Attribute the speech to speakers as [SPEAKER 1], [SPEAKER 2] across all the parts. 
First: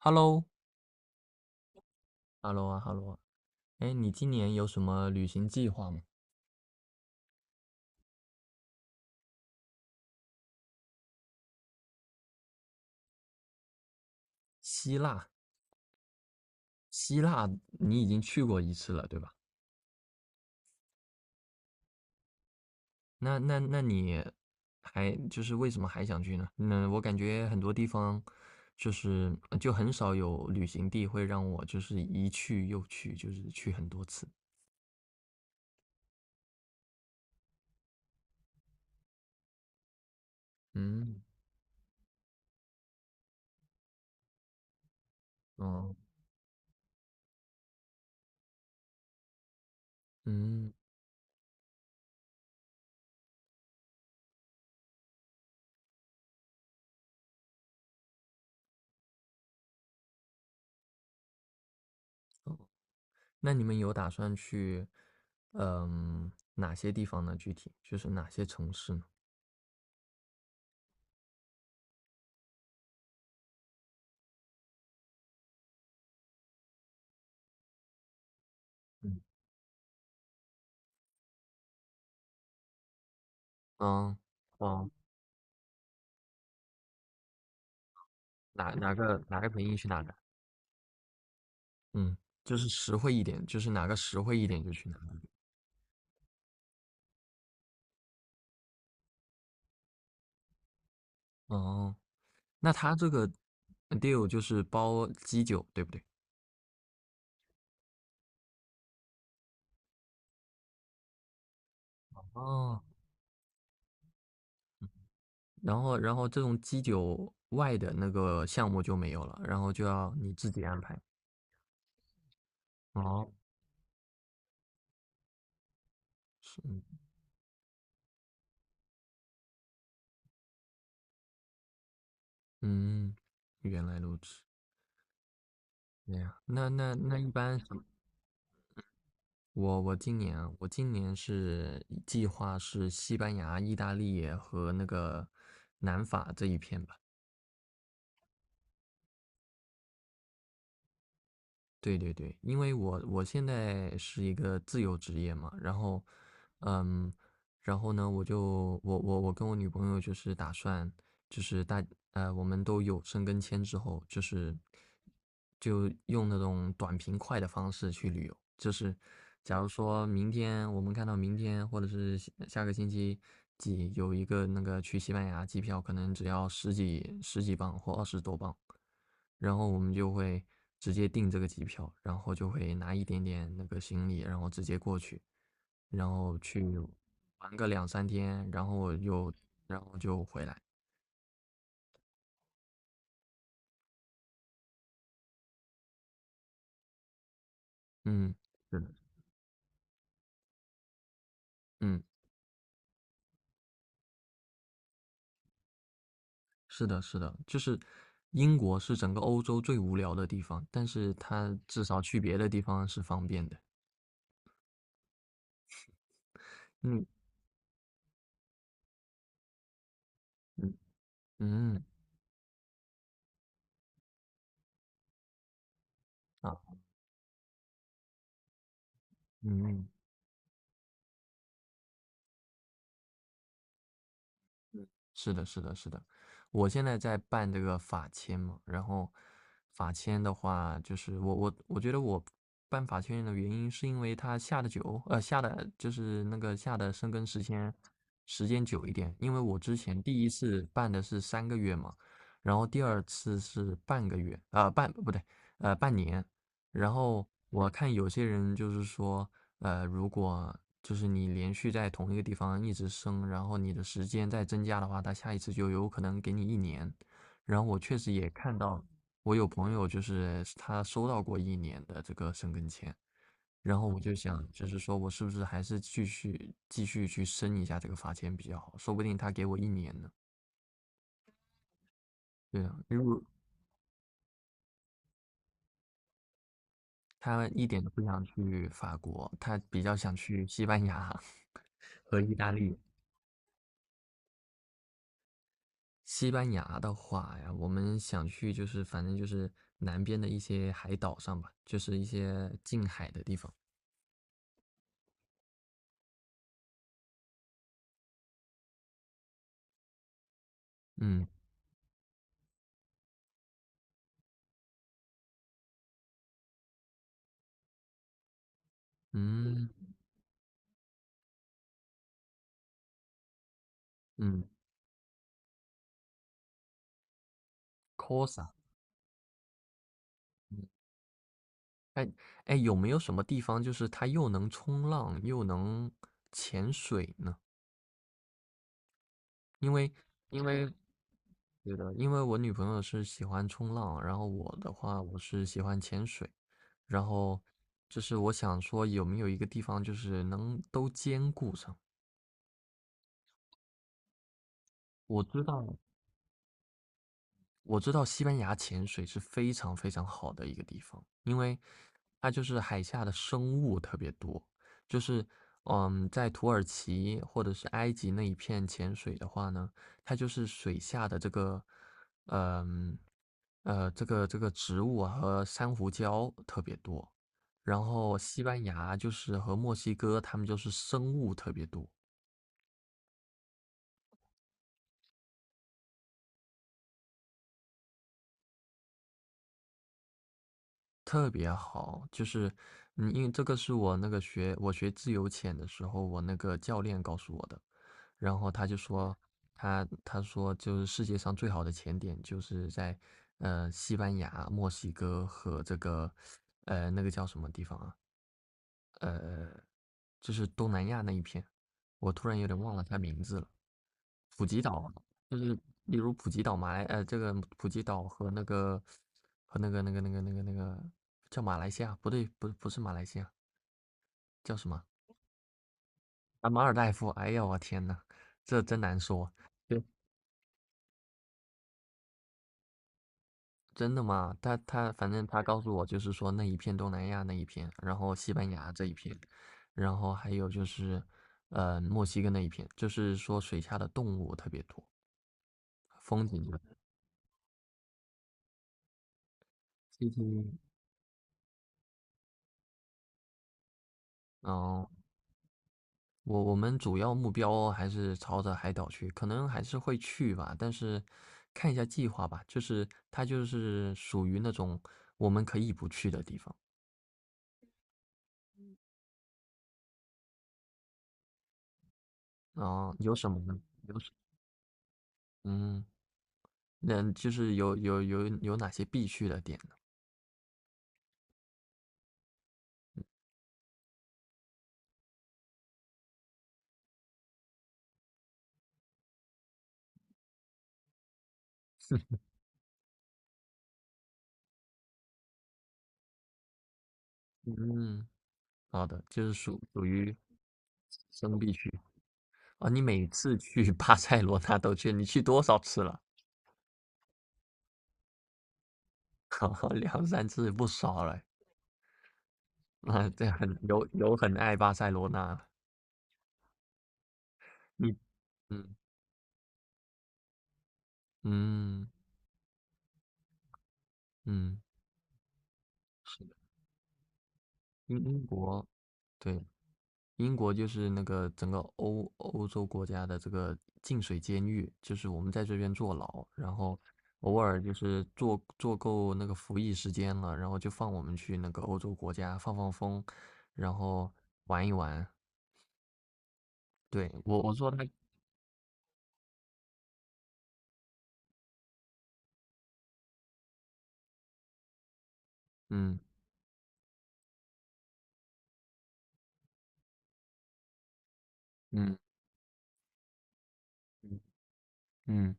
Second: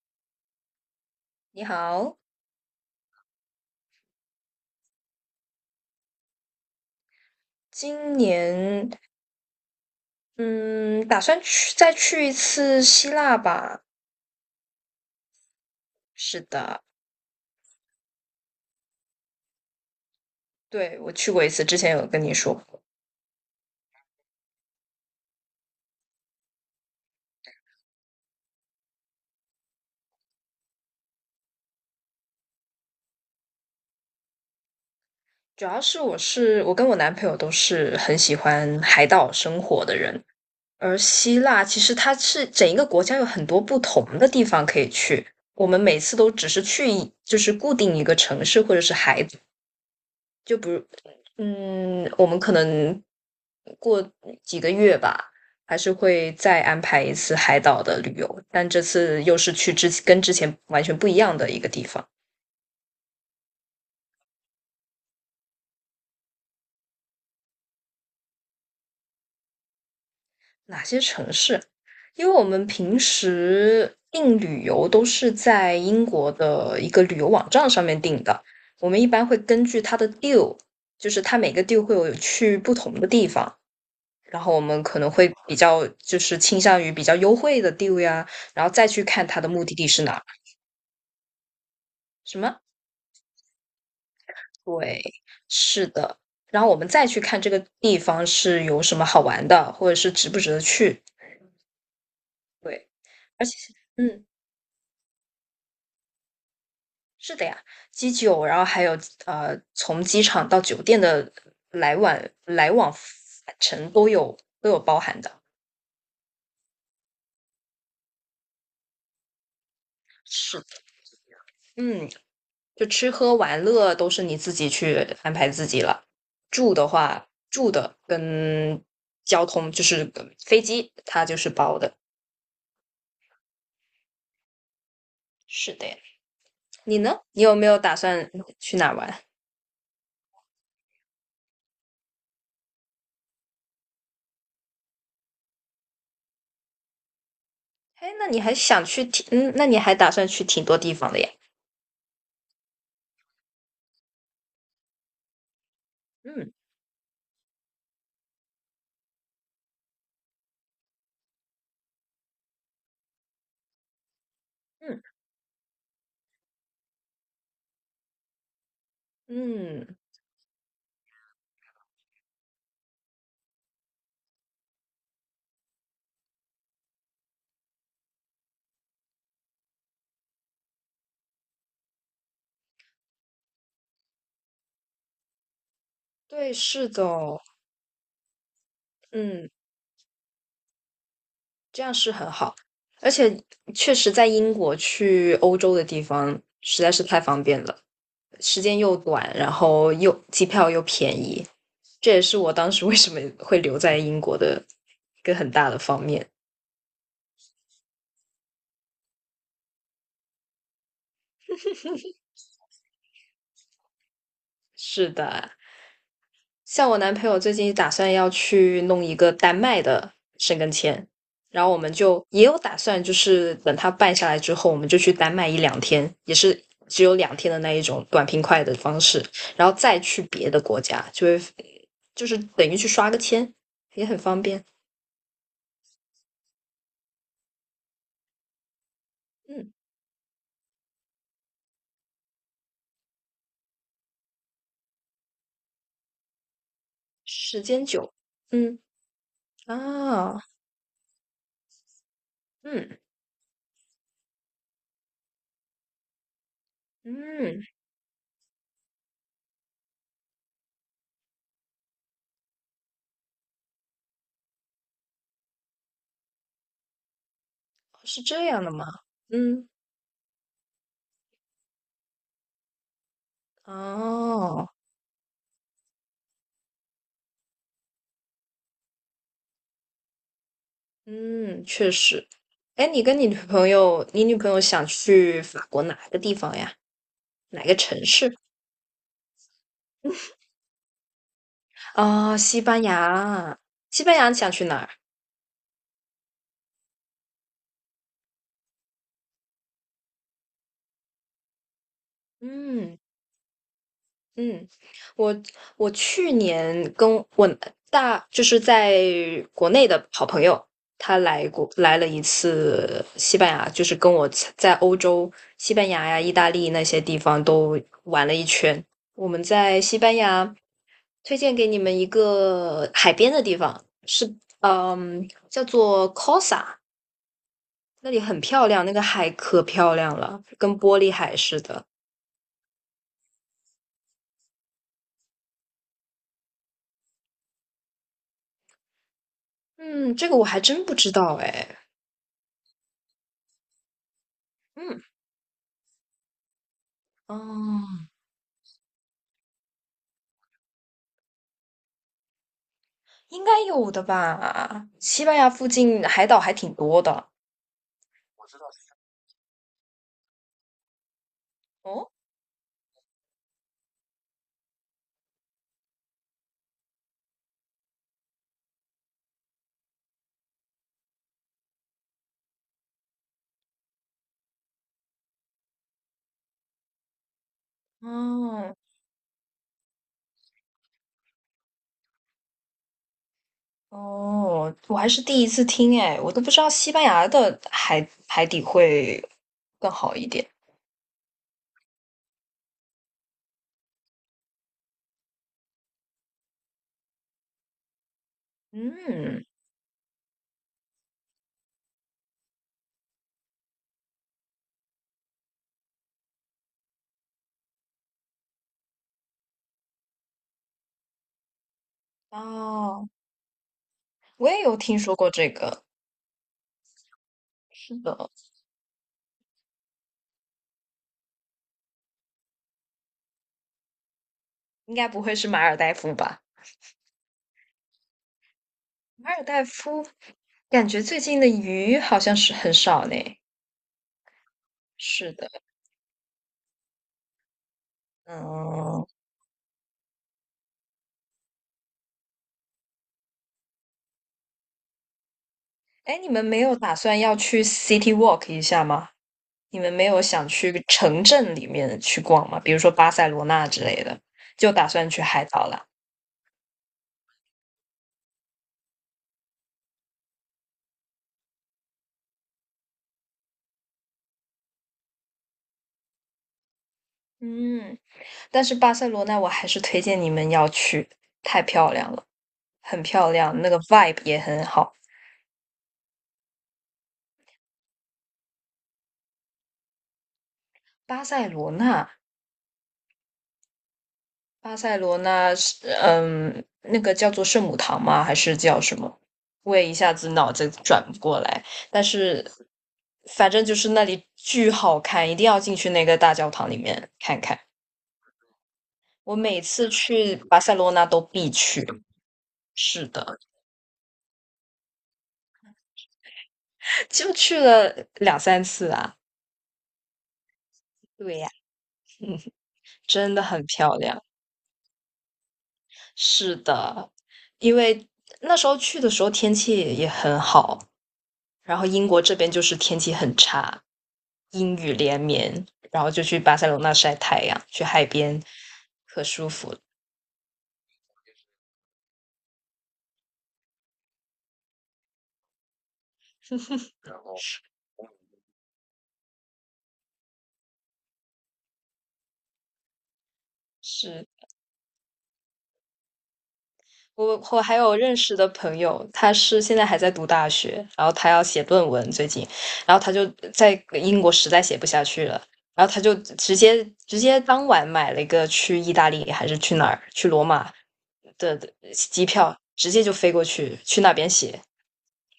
[SPEAKER 1] Hello，Hello
[SPEAKER 2] 你好，
[SPEAKER 1] 啊，Hello 啊，哎，你今年有什么旅行计划吗？
[SPEAKER 2] 今年嗯，打算再去一次希腊吧？
[SPEAKER 1] 希腊，
[SPEAKER 2] 是的，
[SPEAKER 1] 希腊你已经去过一次了，对吧？
[SPEAKER 2] 对，我去过一次，之前有跟你说过。
[SPEAKER 1] 那你还就是为什么还想去呢？那我感觉很多地方就是就很少有旅行地会让我就是一去又去，就是去很多次。
[SPEAKER 2] 主要是我跟我男朋友都是很喜欢海岛生活的人，而
[SPEAKER 1] 嗯，
[SPEAKER 2] 希腊其实它是整一个国家有很多不同的地方可以去，我们
[SPEAKER 1] 哦，
[SPEAKER 2] 每次都只是去一就是固定一个城市或者是海岛就比
[SPEAKER 1] 嗯，
[SPEAKER 2] 如我们可能。过几个月吧，还是会再安排一次海岛的旅游，但这次又是跟之前完全不一样的一个地方。
[SPEAKER 1] 那你们有打算去哪些地方呢？具体就是哪些城市呢？
[SPEAKER 2] 哪些城市？因为我们平时订旅游都是在英国的一个旅游网站上面订的，我们一
[SPEAKER 1] 嗯，
[SPEAKER 2] 般会根据它的 deal,就是它每个 deal 会有去不同的地方，
[SPEAKER 1] 嗯，
[SPEAKER 2] 然后我们
[SPEAKER 1] 哦。
[SPEAKER 2] 可能会比较就是倾向于比较优惠的 deal 呀，然
[SPEAKER 1] 哪
[SPEAKER 2] 后再
[SPEAKER 1] 哪
[SPEAKER 2] 去
[SPEAKER 1] 个
[SPEAKER 2] 看
[SPEAKER 1] 哪
[SPEAKER 2] 它的
[SPEAKER 1] 个
[SPEAKER 2] 目
[SPEAKER 1] 便
[SPEAKER 2] 的
[SPEAKER 1] 宜去
[SPEAKER 2] 地是
[SPEAKER 1] 哪
[SPEAKER 2] 哪
[SPEAKER 1] 个，
[SPEAKER 2] 儿
[SPEAKER 1] 嗯，
[SPEAKER 2] 什
[SPEAKER 1] 就
[SPEAKER 2] 么？
[SPEAKER 1] 是实惠一点，就是哪个实惠一点就去哪
[SPEAKER 2] 对，
[SPEAKER 1] 个。
[SPEAKER 2] 是的。然后我们再去看这个地方是有什么好玩的，或者是值不值得去。
[SPEAKER 1] 哦，那
[SPEAKER 2] 对，
[SPEAKER 1] 他这个
[SPEAKER 2] 而且，嗯，
[SPEAKER 1] deal 就是包基酒，对不对？
[SPEAKER 2] 是的呀，机酒，然后还有从机场到酒店的来往来
[SPEAKER 1] 哦，
[SPEAKER 2] 往返程都有包含的。
[SPEAKER 1] 然后这种基酒外的那个项目就没有了，然后就要你自
[SPEAKER 2] 是
[SPEAKER 1] 己
[SPEAKER 2] 的，
[SPEAKER 1] 安排。
[SPEAKER 2] 嗯，就吃
[SPEAKER 1] 哦，
[SPEAKER 2] 喝玩乐都是你自己去安排自己了。
[SPEAKER 1] 是，
[SPEAKER 2] 住的话，住的跟交通就是飞机，它就是包的。
[SPEAKER 1] 嗯，原来如此。
[SPEAKER 2] 是的呀。
[SPEAKER 1] 对呀，那那
[SPEAKER 2] 你
[SPEAKER 1] 那
[SPEAKER 2] 呢？
[SPEAKER 1] 一
[SPEAKER 2] 你有
[SPEAKER 1] 般
[SPEAKER 2] 没
[SPEAKER 1] 什
[SPEAKER 2] 有
[SPEAKER 1] 么
[SPEAKER 2] 打算去哪玩？
[SPEAKER 1] 我我今年啊，我今年是计划是西班牙、意大利和那个南法这一片吧。
[SPEAKER 2] 哎，那你还想去挺，那你还打算去挺多地方的呀。
[SPEAKER 1] 对对对，因为我现在是一个自由职业嘛，然后，
[SPEAKER 2] 嗯
[SPEAKER 1] 嗯，然后呢，我跟我女朋友就是打算，就是我们都有申根签之后，就是
[SPEAKER 2] 嗯
[SPEAKER 1] 就用那种短平快的方式去旅游。就是假如
[SPEAKER 2] 嗯，
[SPEAKER 1] 说明天我们看到明天或者是下下个星期几有一个那个去西班牙机票，可能只要十几磅或二十多磅，然后我们就会直接订这个机票，然后就会拿一点点那个行李，然后直接过去。然后
[SPEAKER 2] 对，
[SPEAKER 1] 去
[SPEAKER 2] 是的哦，
[SPEAKER 1] 玩个两三天，然后又
[SPEAKER 2] 嗯，
[SPEAKER 1] 然后就回来。
[SPEAKER 2] 这样是很好，而且确实在英国去欧洲的地方实在是太方便了，
[SPEAKER 1] 嗯，
[SPEAKER 2] 时间
[SPEAKER 1] 是的，
[SPEAKER 2] 又短，然后又机票又便宜，
[SPEAKER 1] 嗯，
[SPEAKER 2] 这也是我当时为什么会留在英国的一个很大的方面。
[SPEAKER 1] 是的，是的，就是英国是整个欧洲最无聊的地方，但是它至少去别的地方是方便的。
[SPEAKER 2] 是的。像我
[SPEAKER 1] 嗯
[SPEAKER 2] 男朋友最近打算要去弄一个丹麦的申根
[SPEAKER 1] 嗯
[SPEAKER 2] 签，然后我
[SPEAKER 1] 嗯
[SPEAKER 2] 们就也有打算，就是等他办下来之后，我们就去丹麦一两天，也是
[SPEAKER 1] 啊
[SPEAKER 2] 只有两天的那一种短平快的方式，然后
[SPEAKER 1] 嗯。
[SPEAKER 2] 再去别的国家，就会就是等于去刷个签，也很方便。
[SPEAKER 1] 是的，是的，是的，我现在在办这个法签嘛，然后
[SPEAKER 2] 嗯，
[SPEAKER 1] 法签的话，就是我觉得我办法签的原因是因为它下的久，下的就是那个下的生根时
[SPEAKER 2] 时
[SPEAKER 1] 间
[SPEAKER 2] 间久，
[SPEAKER 1] 时间
[SPEAKER 2] 嗯
[SPEAKER 1] 久一点，因为我之前第一
[SPEAKER 2] 啊，
[SPEAKER 1] 次办的是3个月嘛，然后第
[SPEAKER 2] 嗯
[SPEAKER 1] 二次是半个月，半不对，半年，然后
[SPEAKER 2] 嗯，
[SPEAKER 1] 我看有些人就是说，如果就是你连续在同一个地方一直升，然后你的时间再增加的话，他下一次就有可能给你一年。然后我确实
[SPEAKER 2] 是
[SPEAKER 1] 也
[SPEAKER 2] 这
[SPEAKER 1] 看
[SPEAKER 2] 样的
[SPEAKER 1] 到，
[SPEAKER 2] 吗？
[SPEAKER 1] 我有
[SPEAKER 2] 嗯，
[SPEAKER 1] 朋友就是他收到过一年的这个申根签，然后我就想，
[SPEAKER 2] 哦。
[SPEAKER 1] 就是说我是不是还是继续去申一下这个法签比较好，说不定他给我一年呢。
[SPEAKER 2] 嗯，确实。
[SPEAKER 1] 对啊，
[SPEAKER 2] 哎，你
[SPEAKER 1] 如
[SPEAKER 2] 跟
[SPEAKER 1] 果
[SPEAKER 2] 你女朋友，你女朋友想去法国哪个地方呀？
[SPEAKER 1] 他
[SPEAKER 2] 哪
[SPEAKER 1] 一
[SPEAKER 2] 个
[SPEAKER 1] 点都不
[SPEAKER 2] 城
[SPEAKER 1] 想
[SPEAKER 2] 市？
[SPEAKER 1] 去法国，他比较想去西班牙 和意
[SPEAKER 2] 啊、
[SPEAKER 1] 大
[SPEAKER 2] 西
[SPEAKER 1] 利。
[SPEAKER 2] 班牙。西班牙你想去哪儿？
[SPEAKER 1] 西班牙的话呀，我们想去就是反正就是南边的一些海岛上吧，就是一些近
[SPEAKER 2] 嗯
[SPEAKER 1] 海的地方。
[SPEAKER 2] 嗯，我我去年跟我就是在国内的好朋友，他
[SPEAKER 1] 嗯
[SPEAKER 2] 来了一次西班牙，就是跟我在欧洲西班牙呀、意大利那些地方都玩了一圈。我们在
[SPEAKER 1] 嗯
[SPEAKER 2] 西班牙。推荐给你们一个海边的地方，是
[SPEAKER 1] 嗯
[SPEAKER 2] 叫做 Cosa,那里很
[SPEAKER 1] ，Cosa，
[SPEAKER 2] 漂亮，那个海可漂亮了，
[SPEAKER 1] 嗯，
[SPEAKER 2] 跟玻璃海似的。
[SPEAKER 1] 哎哎，有没有什么地方就是它又能冲浪又能潜水呢？因为
[SPEAKER 2] 嗯，这个我
[SPEAKER 1] 因
[SPEAKER 2] 还
[SPEAKER 1] 为
[SPEAKER 2] 真不知道哎。
[SPEAKER 1] 对的，因为我女朋友是喜欢冲浪，然后我的话
[SPEAKER 2] 嗯，
[SPEAKER 1] 我是喜欢潜水，然后就
[SPEAKER 2] 哦，
[SPEAKER 1] 是我想说有没有一个地方就是能都兼顾上。
[SPEAKER 2] 应该有的吧？
[SPEAKER 1] 我
[SPEAKER 2] 西班
[SPEAKER 1] 知
[SPEAKER 2] 牙附
[SPEAKER 1] 道，
[SPEAKER 2] 近海岛还挺多的。
[SPEAKER 1] 我知道西班
[SPEAKER 2] 我
[SPEAKER 1] 牙
[SPEAKER 2] 知道。
[SPEAKER 1] 潜水是非常非常好的一个地方，因为
[SPEAKER 2] 哦，
[SPEAKER 1] 它就是海下的生物特别多。就是在土耳其或者是埃及那一片潜水的话呢，它就是水下的这个，嗯这个植物啊和珊瑚礁特别多。然后西班
[SPEAKER 2] 哦，
[SPEAKER 1] 牙就是和墨西哥，他们就是生物特别多。
[SPEAKER 2] 哦，我还是第一次听哎，我都不知道西班牙的海海底会更好一点。
[SPEAKER 1] 特别好，就是，因为这个是我那个我学自由潜的时候，我那个教练告诉我的。然后他就说，
[SPEAKER 2] 嗯，
[SPEAKER 1] 他说就是世界上最好的潜点就是在，西班牙、墨西哥和这个，那个叫什么地方啊？呃。就是东南亚那一片，我突然有点忘了它
[SPEAKER 2] 哦。
[SPEAKER 1] 名字了。普
[SPEAKER 2] 我也
[SPEAKER 1] 吉岛
[SPEAKER 2] 有
[SPEAKER 1] 啊，
[SPEAKER 2] 听说过
[SPEAKER 1] 就
[SPEAKER 2] 这
[SPEAKER 1] 是
[SPEAKER 2] 个，
[SPEAKER 1] 例如普吉岛、马来这个普吉
[SPEAKER 2] 是
[SPEAKER 1] 岛
[SPEAKER 2] 的，
[SPEAKER 1] 和那个和那个叫马来西亚，不对，不是马来西亚，叫什么？
[SPEAKER 2] 应该不会是马尔代夫吧？
[SPEAKER 1] 啊，马尔代夫。哎呀，我天呐，这真难
[SPEAKER 2] 马
[SPEAKER 1] 说。
[SPEAKER 2] 尔代
[SPEAKER 1] 对，
[SPEAKER 2] 夫感觉最近的鱼好像是很少呢。
[SPEAKER 1] 真的吗？他他反正
[SPEAKER 2] 是
[SPEAKER 1] 他
[SPEAKER 2] 的，
[SPEAKER 1] 告诉我就是说那一片东南亚那一片，然后西班牙这一
[SPEAKER 2] 嗯，
[SPEAKER 1] 片，然后还有就是墨西哥那一片，就是说水下的动物特别多，
[SPEAKER 2] 哎，
[SPEAKER 1] 风
[SPEAKER 2] 你们
[SPEAKER 1] 景
[SPEAKER 2] 没有打算要去 City Walk 一下吗？你们没
[SPEAKER 1] 最
[SPEAKER 2] 有想
[SPEAKER 1] 近，
[SPEAKER 2] 去城镇里面去逛吗？比如说巴塞罗那之类的，就
[SPEAKER 1] 嗯，
[SPEAKER 2] 打算去海岛了。
[SPEAKER 1] 我们主要目标还是朝着海岛去，可能还是会去吧，但是看一下计划吧。就是它就是属于那种我们可以不去的地方
[SPEAKER 2] 嗯，但是巴塞罗那我还是推荐你们要去，太漂亮了，
[SPEAKER 1] 啊，
[SPEAKER 2] 很
[SPEAKER 1] 有什
[SPEAKER 2] 漂
[SPEAKER 1] 么呢？
[SPEAKER 2] 亮，那个 vibe 也很好。
[SPEAKER 1] 嗯，那就是有哪些必去的点呢？
[SPEAKER 2] 巴塞罗那巴塞罗那是那个叫做圣母堂吗？还是叫什么？我也一下子脑子转不过来。但是反正就是那里巨好看，一定要进去那个大教堂里面看看。
[SPEAKER 1] 嗯，好的，就是
[SPEAKER 2] 我每
[SPEAKER 1] 属属
[SPEAKER 2] 次
[SPEAKER 1] 于
[SPEAKER 2] 去巴塞罗那都
[SPEAKER 1] 生
[SPEAKER 2] 必
[SPEAKER 1] 必去
[SPEAKER 2] 去，
[SPEAKER 1] 啊。你每
[SPEAKER 2] 是
[SPEAKER 1] 次
[SPEAKER 2] 的，
[SPEAKER 1] 去 巴塞罗那都去，你去多少次了？
[SPEAKER 2] 就去了两三次啊。
[SPEAKER 1] 好两三次不少了。
[SPEAKER 2] 对呀，
[SPEAKER 1] 啊，对，
[SPEAKER 2] 真的
[SPEAKER 1] 很
[SPEAKER 2] 很
[SPEAKER 1] 有
[SPEAKER 2] 漂
[SPEAKER 1] 有
[SPEAKER 2] 亮。
[SPEAKER 1] 很爱巴塞罗那，
[SPEAKER 2] 是的，因
[SPEAKER 1] 你
[SPEAKER 2] 为那时
[SPEAKER 1] 嗯
[SPEAKER 2] 候去的时候天气也很好，然后
[SPEAKER 1] 嗯
[SPEAKER 2] 英国这边就是天气很差，
[SPEAKER 1] 嗯，
[SPEAKER 2] 阴雨连绵，然后就
[SPEAKER 1] 是的，
[SPEAKER 2] 去巴塞罗那晒太阳，去
[SPEAKER 1] 英
[SPEAKER 2] 海
[SPEAKER 1] 英
[SPEAKER 2] 边，
[SPEAKER 1] 国
[SPEAKER 2] 可
[SPEAKER 1] 对
[SPEAKER 2] 舒服。
[SPEAKER 1] 英国就是那个整个欧洲国家的这个净水监狱，就是我们在这边坐牢，然后偶尔就是坐够那个服役时间了，然后就放我们去那个欧洲国家放放风，然后
[SPEAKER 2] 是。
[SPEAKER 1] 玩一玩。对，
[SPEAKER 2] 我
[SPEAKER 1] 我
[SPEAKER 2] 我
[SPEAKER 1] 说
[SPEAKER 2] 还
[SPEAKER 1] 他，
[SPEAKER 2] 有认识的朋友，他是现在还在读大学，然后他要写论文，最近，然后他就在英国实在写不下去了。然后
[SPEAKER 1] 嗯
[SPEAKER 2] 他就直接当晚买了一个去意大利还是去哪儿去罗马的
[SPEAKER 1] 嗯
[SPEAKER 2] 机票，直接就飞过去去那
[SPEAKER 1] 嗯。
[SPEAKER 2] 边写。
[SPEAKER 1] 嗯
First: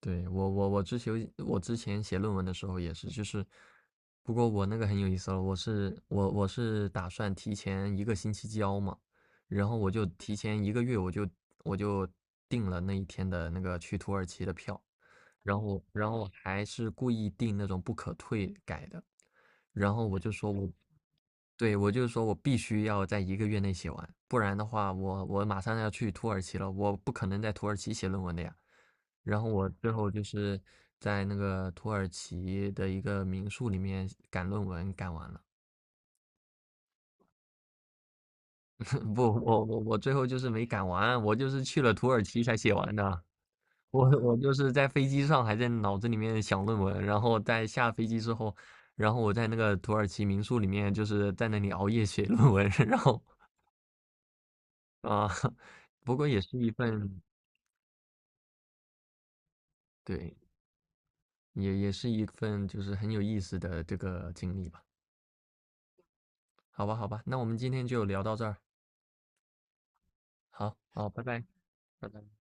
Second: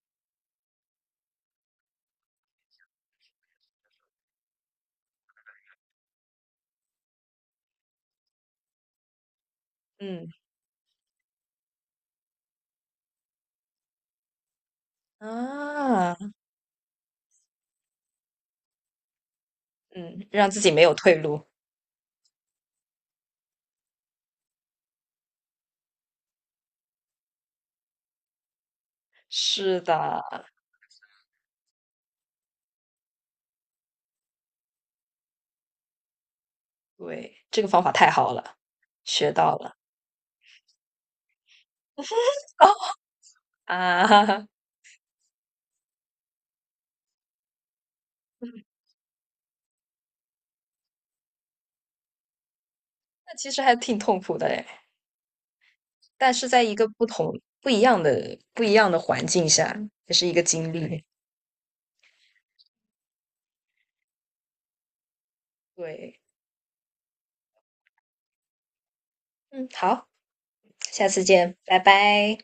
[SPEAKER 1] 对，我之前写论文的时候也是，就是，不过我那个很有意思了，我是打算提前一个星期交嘛，然后我就
[SPEAKER 2] 嗯
[SPEAKER 1] 提前一个月我就订了那一天的那个去土耳其的票，然后
[SPEAKER 2] 啊，
[SPEAKER 1] 我还是故意订那种不可退改的，然后我
[SPEAKER 2] 嗯，
[SPEAKER 1] 就
[SPEAKER 2] 让
[SPEAKER 1] 说
[SPEAKER 2] 自
[SPEAKER 1] 我
[SPEAKER 2] 己没有退路。
[SPEAKER 1] 对，我就是说我必须要在一个月内写完，不然的话我马上要去土耳其了，我不可能在土耳其写论文的呀。然后我
[SPEAKER 2] 是
[SPEAKER 1] 最后就
[SPEAKER 2] 的，
[SPEAKER 1] 是在那个土耳其的一个民宿里面赶论文，赶完了。
[SPEAKER 2] 对，这个方法太好了，
[SPEAKER 1] 不，
[SPEAKER 2] 学到
[SPEAKER 1] 我
[SPEAKER 2] 了。
[SPEAKER 1] 我我最后就是没赶完，我就是去了土耳其才
[SPEAKER 2] 哦，
[SPEAKER 1] 写完的。我
[SPEAKER 2] 啊，
[SPEAKER 1] 就 是在飞机上还在脑子里面想论文，然后在下飞机之后，然后我在那个土耳其民宿里面就是在那里熬夜写 论文，然后
[SPEAKER 2] 那其实还挺痛苦的哎，
[SPEAKER 1] 啊，不过
[SPEAKER 2] 但
[SPEAKER 1] 也
[SPEAKER 2] 是
[SPEAKER 1] 是
[SPEAKER 2] 在
[SPEAKER 1] 一
[SPEAKER 2] 一个
[SPEAKER 1] 份，
[SPEAKER 2] 不一样的环境下，也是一
[SPEAKER 1] 对，
[SPEAKER 2] 个经历。
[SPEAKER 1] 也是一份就是很有意思的这个经历吧。
[SPEAKER 2] 对，
[SPEAKER 1] 好吧，好吧，那我们今天就聊到这儿。
[SPEAKER 2] 嗯，好，
[SPEAKER 1] 好，
[SPEAKER 2] 下
[SPEAKER 1] 好，拜
[SPEAKER 2] 次
[SPEAKER 1] 拜，
[SPEAKER 2] 见，拜
[SPEAKER 1] 拜拜。
[SPEAKER 2] 拜。